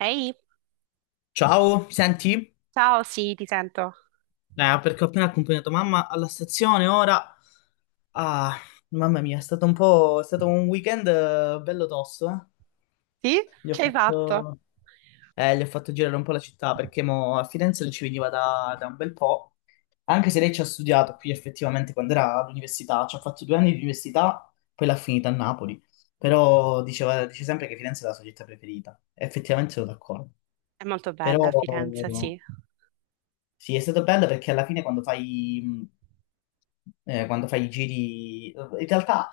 Ehi, Ciao, mi senti? ciao, sì, ti sento. Perché ho appena accompagnato mamma alla stazione, ora... Ah, mamma mia, è stato un po'... è stato un weekend bello tosto, eh. Sì? Gli ho Che hai fatto? fatto... gli ho fatto girare un po' la città, perché mo a Firenze non ci veniva da un bel po', anche se lei ci ha studiato qui effettivamente quando era all'università, ci ha fatto 2 anni di università, poi l'ha finita a Napoli, però diceva, dice sempre che Firenze è la sua città preferita, effettivamente sono d'accordo, È molto però... bella Firenze, sì. Sì, è stato bello perché alla fine quando fai i giri, in realtà,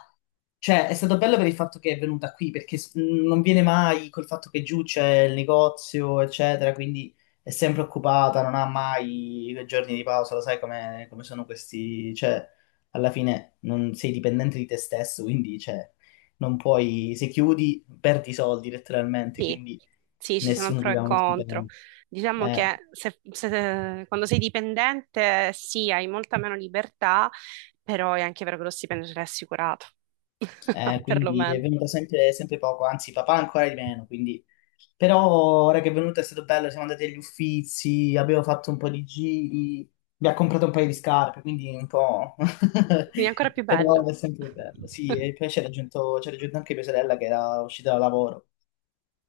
cioè, è stato bello per il fatto che è venuta qui, perché non viene mai col fatto che giù c'è il negozio, eccetera, quindi è sempre occupata, non ha mai i giorni di pausa, lo sai come sono questi, cioè, alla fine non sei dipendente di te stesso, quindi, cioè, non puoi, se chiudi, perdi i soldi letteralmente, Sì, quindi sì, ci sono nessuno pro ti e dà uno contro. stipendio. Diciamo Eh. che quando sei dipendente, sì, hai molta meno libertà, però è anche vero che lo stipendio te l'hai assicurato, Quindi è perlomeno. venuta sempre poco, anzi papà ancora di meno, quindi... Però ora che è venuta è stato bello, siamo andati agli Uffizi, abbiamo fatto un po' di giri, mi ha comprato un paio di scarpe, quindi un po'... Quindi è ancora più Però bello. è sempre bello, sì, e poi ci ha raggiunto anche mia sorella che era uscita da lavoro.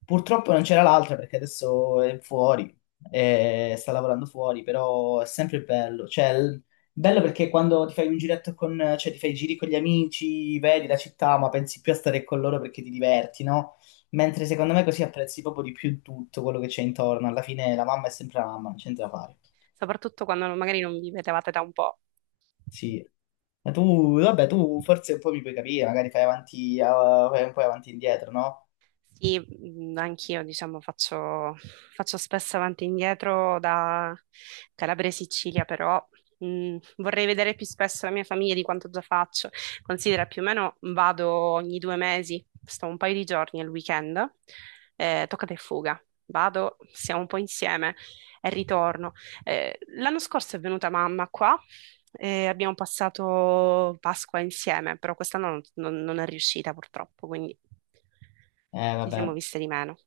Purtroppo non c'era l'altra perché adesso è fuori, sta lavorando fuori, però è sempre bello. Cioè, bello perché quando ti fai un giretto con, cioè ti fai i giri con gli amici, vedi la città, ma pensi più a stare con loro perché ti diverti, no? Mentre secondo me così apprezzi proprio di più tutto quello che c'è intorno. Alla fine la mamma è sempre la mamma, non c'entra da fare. Soprattutto quando magari non vi vedevate da un po'. Sì. Ma tu, vabbè, tu forse un po' mi puoi capire, magari fai avanti, fai un po' avanti e indietro, no? Sì, anch'io faccio spesso avanti e indietro da Calabria e Sicilia, però vorrei vedere più spesso la mia famiglia di quanto già faccio. Considera più o meno vado ogni due mesi, sto un paio di giorni al weekend, toccata e fuga. Vado, siamo un po' insieme e ritorno. L'anno scorso è venuta mamma qua e abbiamo passato Pasqua insieme, però quest'anno non è riuscita purtroppo, quindi ci siamo Vabbè. viste di meno.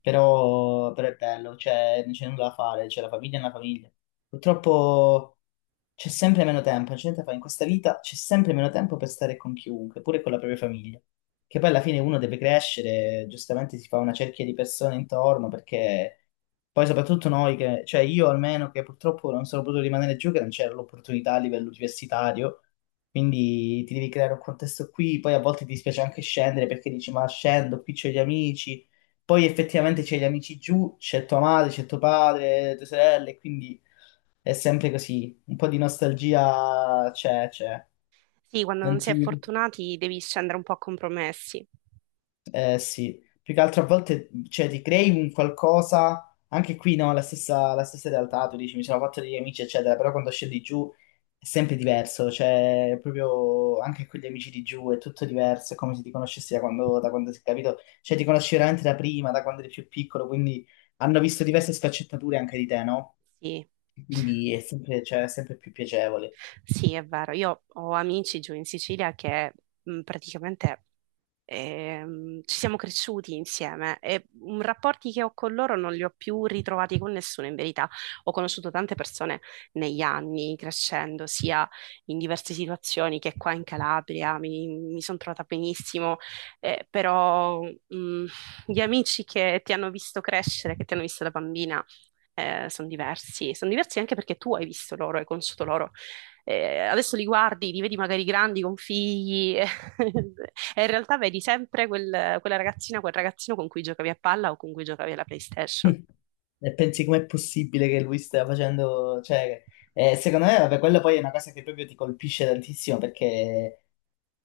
Però, però è bello, cioè, non c'è nulla da fare, cioè, la famiglia è una famiglia. Purtroppo, c'è sempre meno tempo, non c'è niente da fare. In questa vita c'è sempre meno tempo per stare con chiunque, pure con la propria famiglia. Che poi alla fine uno deve crescere, giustamente si fa una cerchia di persone intorno, perché poi soprattutto noi che, cioè io almeno che purtroppo non sono potuto rimanere giù, che non c'era l'opportunità a livello universitario, quindi ti devi creare un contesto qui, poi a volte ti dispiace anche scendere perché dici ma scendo, qui c'ho gli amici, poi effettivamente c'è gli amici giù, c'è tua madre, c'è tuo padre, tue sorelle, quindi... È sempre così, un po' di nostalgia c'è. Sì, quando non Non si è ti... fortunati devi scendere un po' a compromessi. Eh sì, più che altro a volte cioè, ti crei un qualcosa, anche qui no, la stessa realtà, tu dici mi sono fatto degli amici eccetera, però quando scendi giù è sempre diverso, cioè proprio anche con gli amici di giù è tutto diverso, è come se ti conoscessi da quando sei capito, cioè ti conosci veramente da prima, da quando eri più piccolo, quindi hanno visto diverse sfaccettature anche di te, no? Sì. Quindi è sempre, cioè, è sempre più piacevole. Sì, è vero. Io ho amici giù in Sicilia che praticamente ci siamo cresciuti insieme e, rapporti che ho con loro non li ho più ritrovati con nessuno in verità. Ho conosciuto tante persone negli anni, crescendo, sia in diverse situazioni che qua in Calabria, mi sono trovata benissimo, però gli amici che ti hanno visto crescere, che ti hanno visto da bambina, sono diversi anche perché tu hai visto loro, hai conosciuto loro, adesso li guardi, li vedi magari grandi con figli, e in realtà vedi sempre quella ragazzina, quel ragazzino con cui giocavi a palla o con cui giocavi alla PlayStation. E pensi com'è possibile che lui stia facendo, cioè, secondo me, vabbè, quella poi è una cosa che proprio ti colpisce tantissimo perché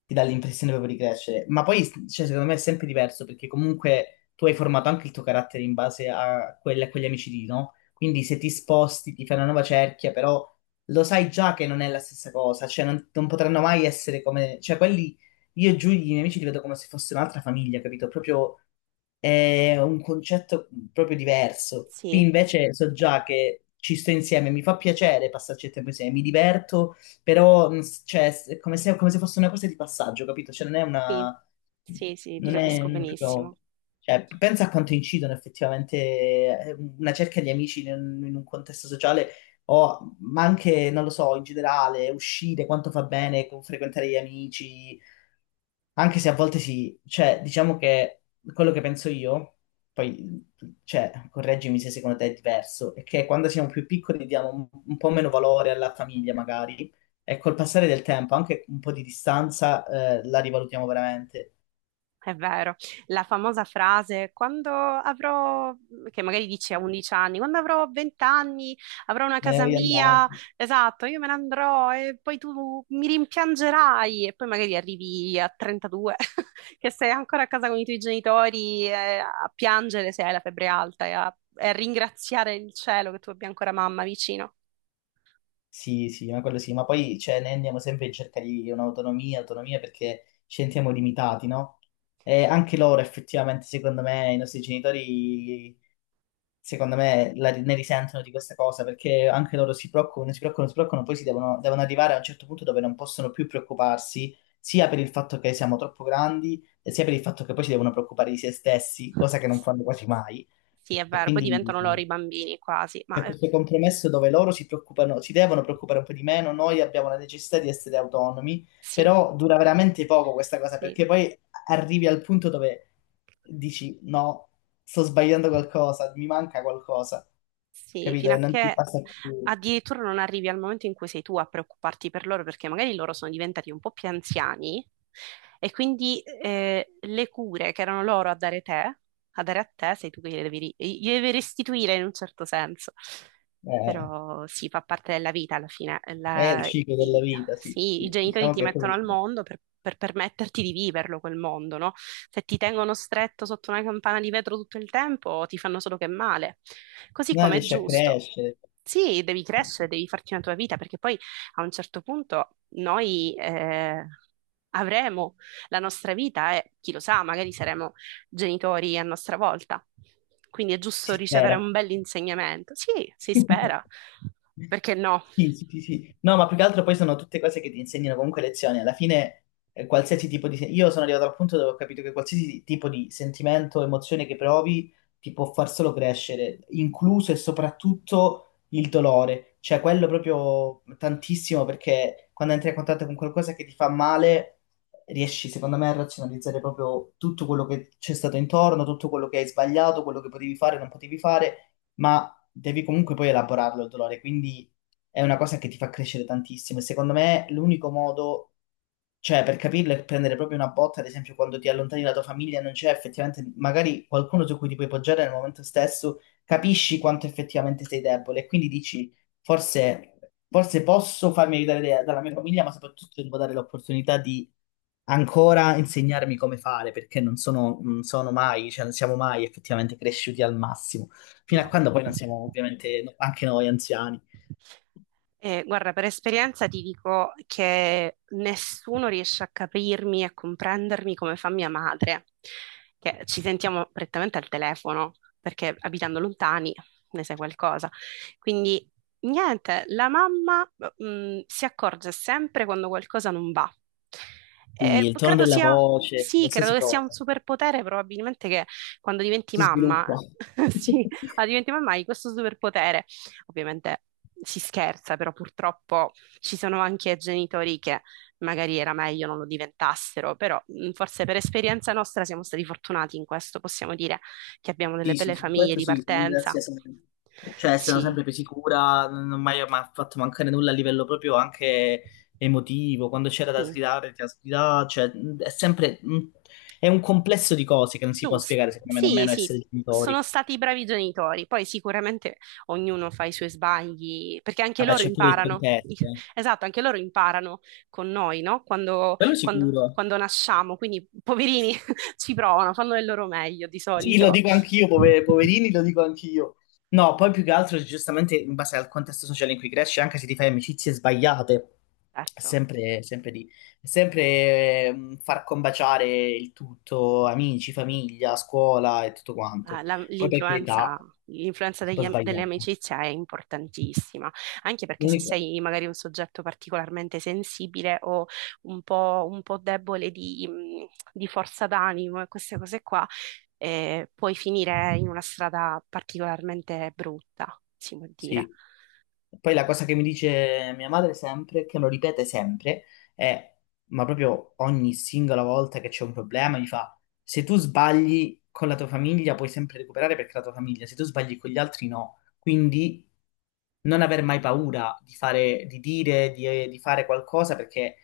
ti dà l'impressione proprio di crescere. Ma poi, cioè, secondo me è sempre diverso perché comunque tu hai formato anche il tuo carattere in base a, a quegli amici lì, no? Quindi se ti sposti, ti fai una nuova cerchia, però lo sai già che non è la stessa cosa, cioè non potranno mai essere come... Cioè quelli, io e Giulia, i miei amici, li vedo come se fosse un'altra famiglia, capito? Proprio è un concetto proprio diverso. Qui Sì, invece so già che ci sto insieme, mi fa piacere passarci il tempo insieme, mi diverto però cioè, è come se fosse una cosa di passaggio, capito? Cioè, non è sì, una... sì, sì, ti non è capisco benissimo. proprio- cioè, pensa a quanto incidono effettivamente una cerca di amici in un contesto sociale, o, ma anche, non lo so, in generale, uscire, quanto fa bene frequentare gli amici, anche se a volte sì, cioè, diciamo che quello che penso io, poi, cioè, correggimi se secondo te è diverso, è che quando siamo più piccoli diamo un po' meno valore alla famiglia, magari, e col passare del tempo, anche un po' di distanza, la rivalutiamo veramente. È vero, la famosa frase quando avrò, che magari dici a 11 anni, quando avrò 20 anni avrò una Me ne casa voglio andare. mia, esatto, io me ne andrò e poi tu mi rimpiangerai e poi magari arrivi a 32 che sei ancora a casa con i tuoi genitori, a piangere se hai la febbre alta e a ringraziare il cielo che tu abbia ancora mamma vicino. Sì, sì, ma quello sì, ma poi, cioè, ne andiamo sempre in cerca di un'autonomia, autonomia perché ci sentiamo limitati, no? E anche loro, effettivamente, secondo me, i nostri genitori. Secondo me, ne risentono di questa cosa perché anche loro si preoccupano, si preoccupano, si preoccupano, poi devono arrivare a un certo punto dove non possono più preoccuparsi, sia per il fatto che siamo troppo grandi, e sia per il fatto che poi si devono preoccupare di se stessi, cosa che non fanno quasi mai. Sì, è E vero, poi quindi diventano loro i bambini quasi, ma c'è questo compromesso dove loro si preoccupano, si devono preoccupare un po' di meno, noi abbiamo la necessità di essere autonomi, sì, però dura veramente poco questa cosa sì. perché poi arrivi al punto dove dici no, sto sbagliando qualcosa, mi manca qualcosa Sì, capito? fino E a non ti che passa più, addirittura non arrivi al momento in cui sei tu a preoccuparti per loro, perché magari loro sono diventati un po' più anziani e quindi le cure che erano loro a dare te a dare a te, sei tu che gliele devi, gliele devi restituire in un certo senso. eh, Però sì, fa parte della vita alla fine. è il ciclo della i, vita, sì, sì, i sì. genitori Diciamo ti che è mettono proprio il al ciclo. mondo per permetterti di viverlo quel mondo, no? Se ti tengono stretto sotto una campana di vetro tutto il tempo, ti fanno solo che male. Così Non come è riesci a giusto. crescere, Sì, devi eh sì, crescere, devi farti una tua vita, perché poi a un certo punto noi, avremo la nostra vita e chi lo sa, magari saremo genitori a nostra volta. Quindi è giusto si ricevere un spera. bell'insegnamento. Sì, si spera. Perché no? Sì, sì, sì, sì. No, ma più che altro poi sono tutte cose che ti insegnano comunque lezioni. Alla fine, qualsiasi tipo di... Io sono arrivato al punto dove ho capito che qualsiasi tipo di sentimento, emozione che provi ti può far solo crescere, incluso e soprattutto il dolore. Cioè, quello proprio tantissimo, perché quando entri a contatto con qualcosa che ti fa male, riesci, secondo me, a razionalizzare proprio tutto quello che c'è stato intorno, tutto quello che hai sbagliato, quello che potevi fare, non potevi fare. Ma devi comunque poi elaborarlo il dolore, quindi è una cosa che ti fa crescere tantissimo. E secondo me l'unico modo, cioè per capirlo, è prendere proprio una botta, ad esempio quando ti allontani dalla tua famiglia e non c'è effettivamente magari qualcuno su cui ti puoi poggiare nel momento stesso, capisci quanto effettivamente sei debole e quindi dici forse, forse posso farmi aiutare dalla mia famiglia, ma soprattutto devo dare l'opportunità di ancora insegnarmi come fare, perché non sono mai, cioè non siamo mai effettivamente cresciuti al massimo fino a No. quando poi non siamo ovviamente anche noi anziani. Guarda, per esperienza ti dico che nessuno riesce a capirmi e a comprendermi come fa mia madre, che ci sentiamo prettamente al telefono, perché abitando lontani ne sai qualcosa. Quindi, niente, la mamma, si accorge sempre quando qualcosa non va. Quindi E il tono credo della sia, voce, sì, credo qualsiasi che sia un cosa. superpotere, probabilmente, che quando diventi Si mamma, sviluppa. sì, ah, diventi mamma hai questo superpotere. Ovviamente si scherza, però purtroppo ci sono anche genitori che magari era meglio non lo diventassero, però forse per esperienza nostra siamo stati fortunati in questo, possiamo dire che abbiamo delle Sì, sì, belle su famiglie questo di sì, ti partenza. ringrazio sempre. Cioè, sono Sì, sempre più sicura, non ho mai fatto mancare nulla a livello proprio anche emotivo. Quando c'era da sì. sgridare, ti ha sgridato. Cioè, è sempre... è un complesso di cose che non si può Giusto, spiegare, secondo me, sì, nemmeno sì, essere sono genitori. stati bravi genitori, poi sicuramente ognuno fa i suoi sbagli, perché anche Vabbè, loro c'è pure il imparano, contesto. Eh. esatto, anche loro imparano con noi, no? Quello sicuro. Quando nasciamo, quindi poverini ci provano, fanno del loro meglio di Sì, lo solito. dico anch'io, poverini, lo dico anch'io. No, poi più che altro, giustamente, in base al contesto sociale in cui cresci, anche se ti fai amicizie sbagliate, è Certo. sempre lì. È sempre far combaciare il tutto, amici, famiglia, scuola e tutto Ah, quanto. Poi per l'influenza, carità, l'influenza si può delle sbagliare. amicizie è importantissima, anche perché se L'unico, sei magari un soggetto particolarmente sensibile o un po' debole di forza d'animo e queste cose qua, puoi finire in una strada particolarmente brutta, si può dire. sì. Poi la cosa che mi dice mia madre sempre, che lo ripete sempre, è, ma proprio ogni singola volta che c'è un problema, mi fa, se tu sbagli con la tua famiglia puoi sempre recuperare perché è la tua famiglia, se tu sbagli con gli altri no. Quindi non aver mai paura di fare, di dire, di fare qualcosa perché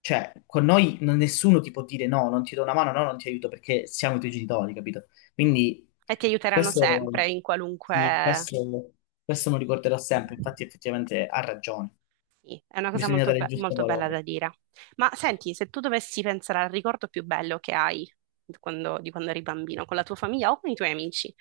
cioè, con noi nessuno ti può dire no, non ti do una mano, no, non ti aiuto perché siamo i tuoi genitori, capito? Quindi E ti aiuteranno sempre questo, in sì, qualunque. Questo me lo ricorderò sempre, infatti effettivamente ha ragione, Sì, è una cosa bisogna molto, dare il giusto molto bella da valore. dire. Ma senti, se tu dovessi pensare al ricordo più bello che hai quando, di quando eri bambino, con la tua famiglia o con i tuoi amici,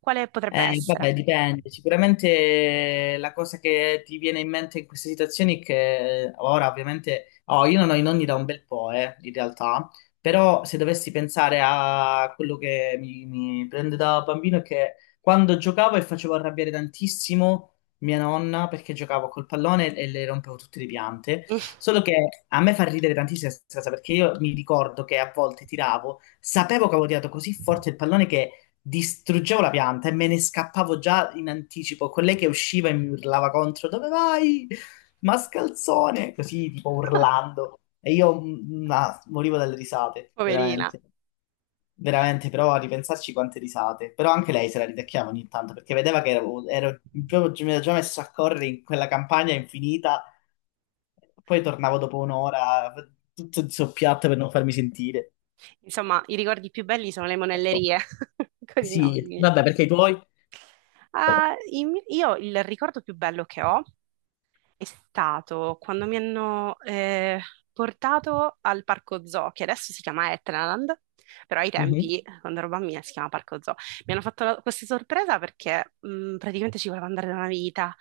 quale potrebbe essere? Vabbè, dipende. Sicuramente la cosa che ti viene in mente in queste situazioni è che ora ovviamente... Oh, io non ho i nonni da un bel po', in realtà, Sì. però se dovessi pensare a quello che mi prende da bambino è che quando giocavo e facevo arrabbiare tantissimo mia nonna perché giocavo col pallone e le rompevo tutte le piante, solo che a me fa ridere tantissimo questa cosa perché io mi ricordo che a volte tiravo, sapevo che avevo tirato così forte il pallone che distruggevo la pianta e me ne scappavo già in anticipo con lei che usciva e mi urlava contro dove vai? Mascalzone! Così tipo urlando e io morivo dalle risate, Poverina. veramente. Veramente, però a ripensarci quante risate. Però anche lei se la ridacchiava ogni tanto perché vedeva che ero proprio, mi ero già messo a correre in quella campagna infinita. Poi tornavo dopo 1 ora tutto zoppiato per non farmi sentire. Insomma, i ricordi più belli sono le monellerie con i Sì, nonni. vabbè, perché i tuoi? Ah, io il ricordo più bello che ho è stato quando mi hanno, portato al parco zoo, che adesso si chiama Etnaland, però ai Mhm. tempi, quando ero bambina, si chiamava parco zoo. Mi hanno fatto questa sorpresa perché, praticamente ci volevo andare da una vita.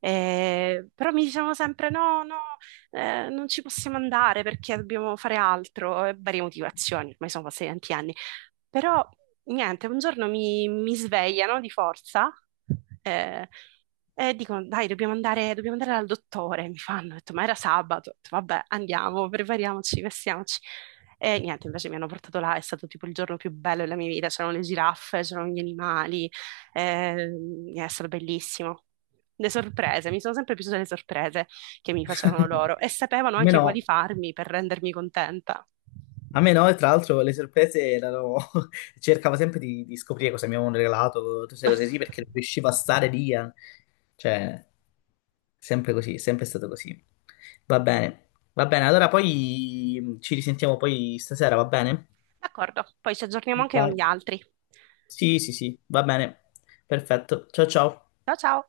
Però mi dicevano sempre: no, no, non ci possiamo andare perché dobbiamo fare altro, e varie motivazioni, ormai sono passati tanti anni. Però niente, un giorno mi svegliano di forza, eh, e dicono: Dai, dobbiamo andare dal dottore. Mi fanno, ho detto, ma era sabato. Ho detto, vabbè, andiamo, prepariamoci, vestiamoci. E niente, invece mi hanno portato là, è stato tipo il giorno più bello della mia vita. C'erano le giraffe, c'erano gli animali, eh, è stato bellissimo. Le sorprese, mi sono sempre piaciute le sorprese che mi facevano loro e sapevano A me anche no, quali farmi per rendermi contenta. a me no, e tra l'altro le sorprese erano... cercavo sempre di scoprire cosa mi avevano regalato, tutte queste cose sì, perché non riuscivo a stare lì. Cioè, sempre così, sempre stato così. Va bene, va bene, allora poi ci risentiamo poi stasera, va bene? D'accordo, poi ci aggiorniamo anche con Vai. gli altri. Sì, sì, sì, va bene. Perfetto. Ciao ciao. Ciao ciao!